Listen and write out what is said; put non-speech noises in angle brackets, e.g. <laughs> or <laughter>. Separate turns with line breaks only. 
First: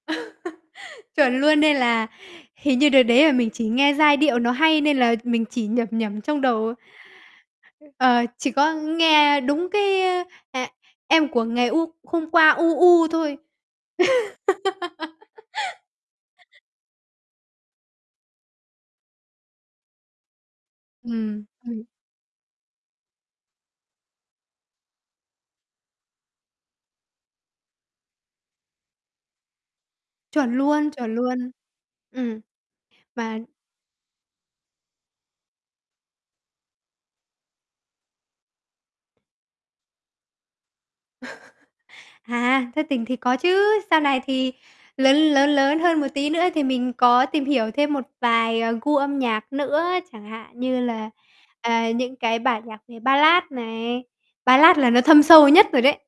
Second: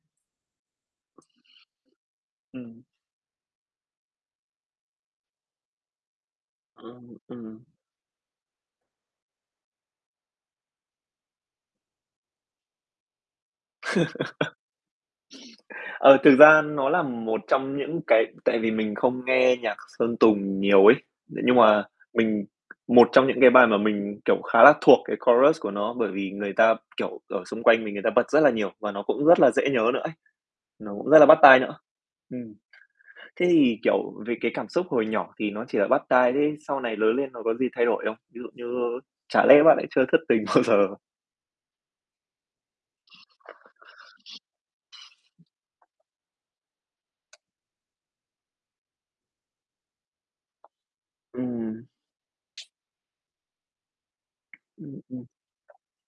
<laughs> Chuẩn luôn, nên là hình
Ừm.
như đợt đấy là mình chỉ nghe giai điệu nó hay nên là mình chỉ nhẩm nhẩm trong đầu.
Ừm, ừm.
Ờ, chỉ có nghe đúng cái, ơ, ờ: "Em của ngày u hôm qua, u, u" thôi.
<laughs>
<laughs>
Ờ, thực ra nó là một trong những cái tại vì mình không nghe nhạc Sơn Tùng nhiều ấy.
Ừm,
Nhưng
ừm.
mà mình một trong những cái bài mà mình, kiểu, khá là thuộc cái chorus của nó, bởi vì người ta, kiểu, ở xung quanh mình người ta bật rất là nhiều và nó cũng rất là dễ nhớ nữa ấy.
Chuẩn luôn,
Nó cũng
chuẩn
rất là bắt
luôn,
tai nữa.
ừm,
Ừm.
mà
Thế thì, kiểu, về cái cảm xúc hồi nhỏ thì nó chỉ là bắt tai, thế sau này lớn lên nó có gì thay đổi không? Ví dụ như chả lẽ bạn lại chưa thất tình bao giờ?
<laughs> À, thất tình thì có chứ. Sau này thì lớn lớn lớn hơn một tí nữa thì mình có tìm hiểu thêm một vài, ờ, gu âm nhạc nữa. Chẳng hạn như là,
Ừm.
à, những cái bản nhạc về Ballad này, Ballad là
Ừm,
nó thâm
ừm.
sâu nhất rồi đấy.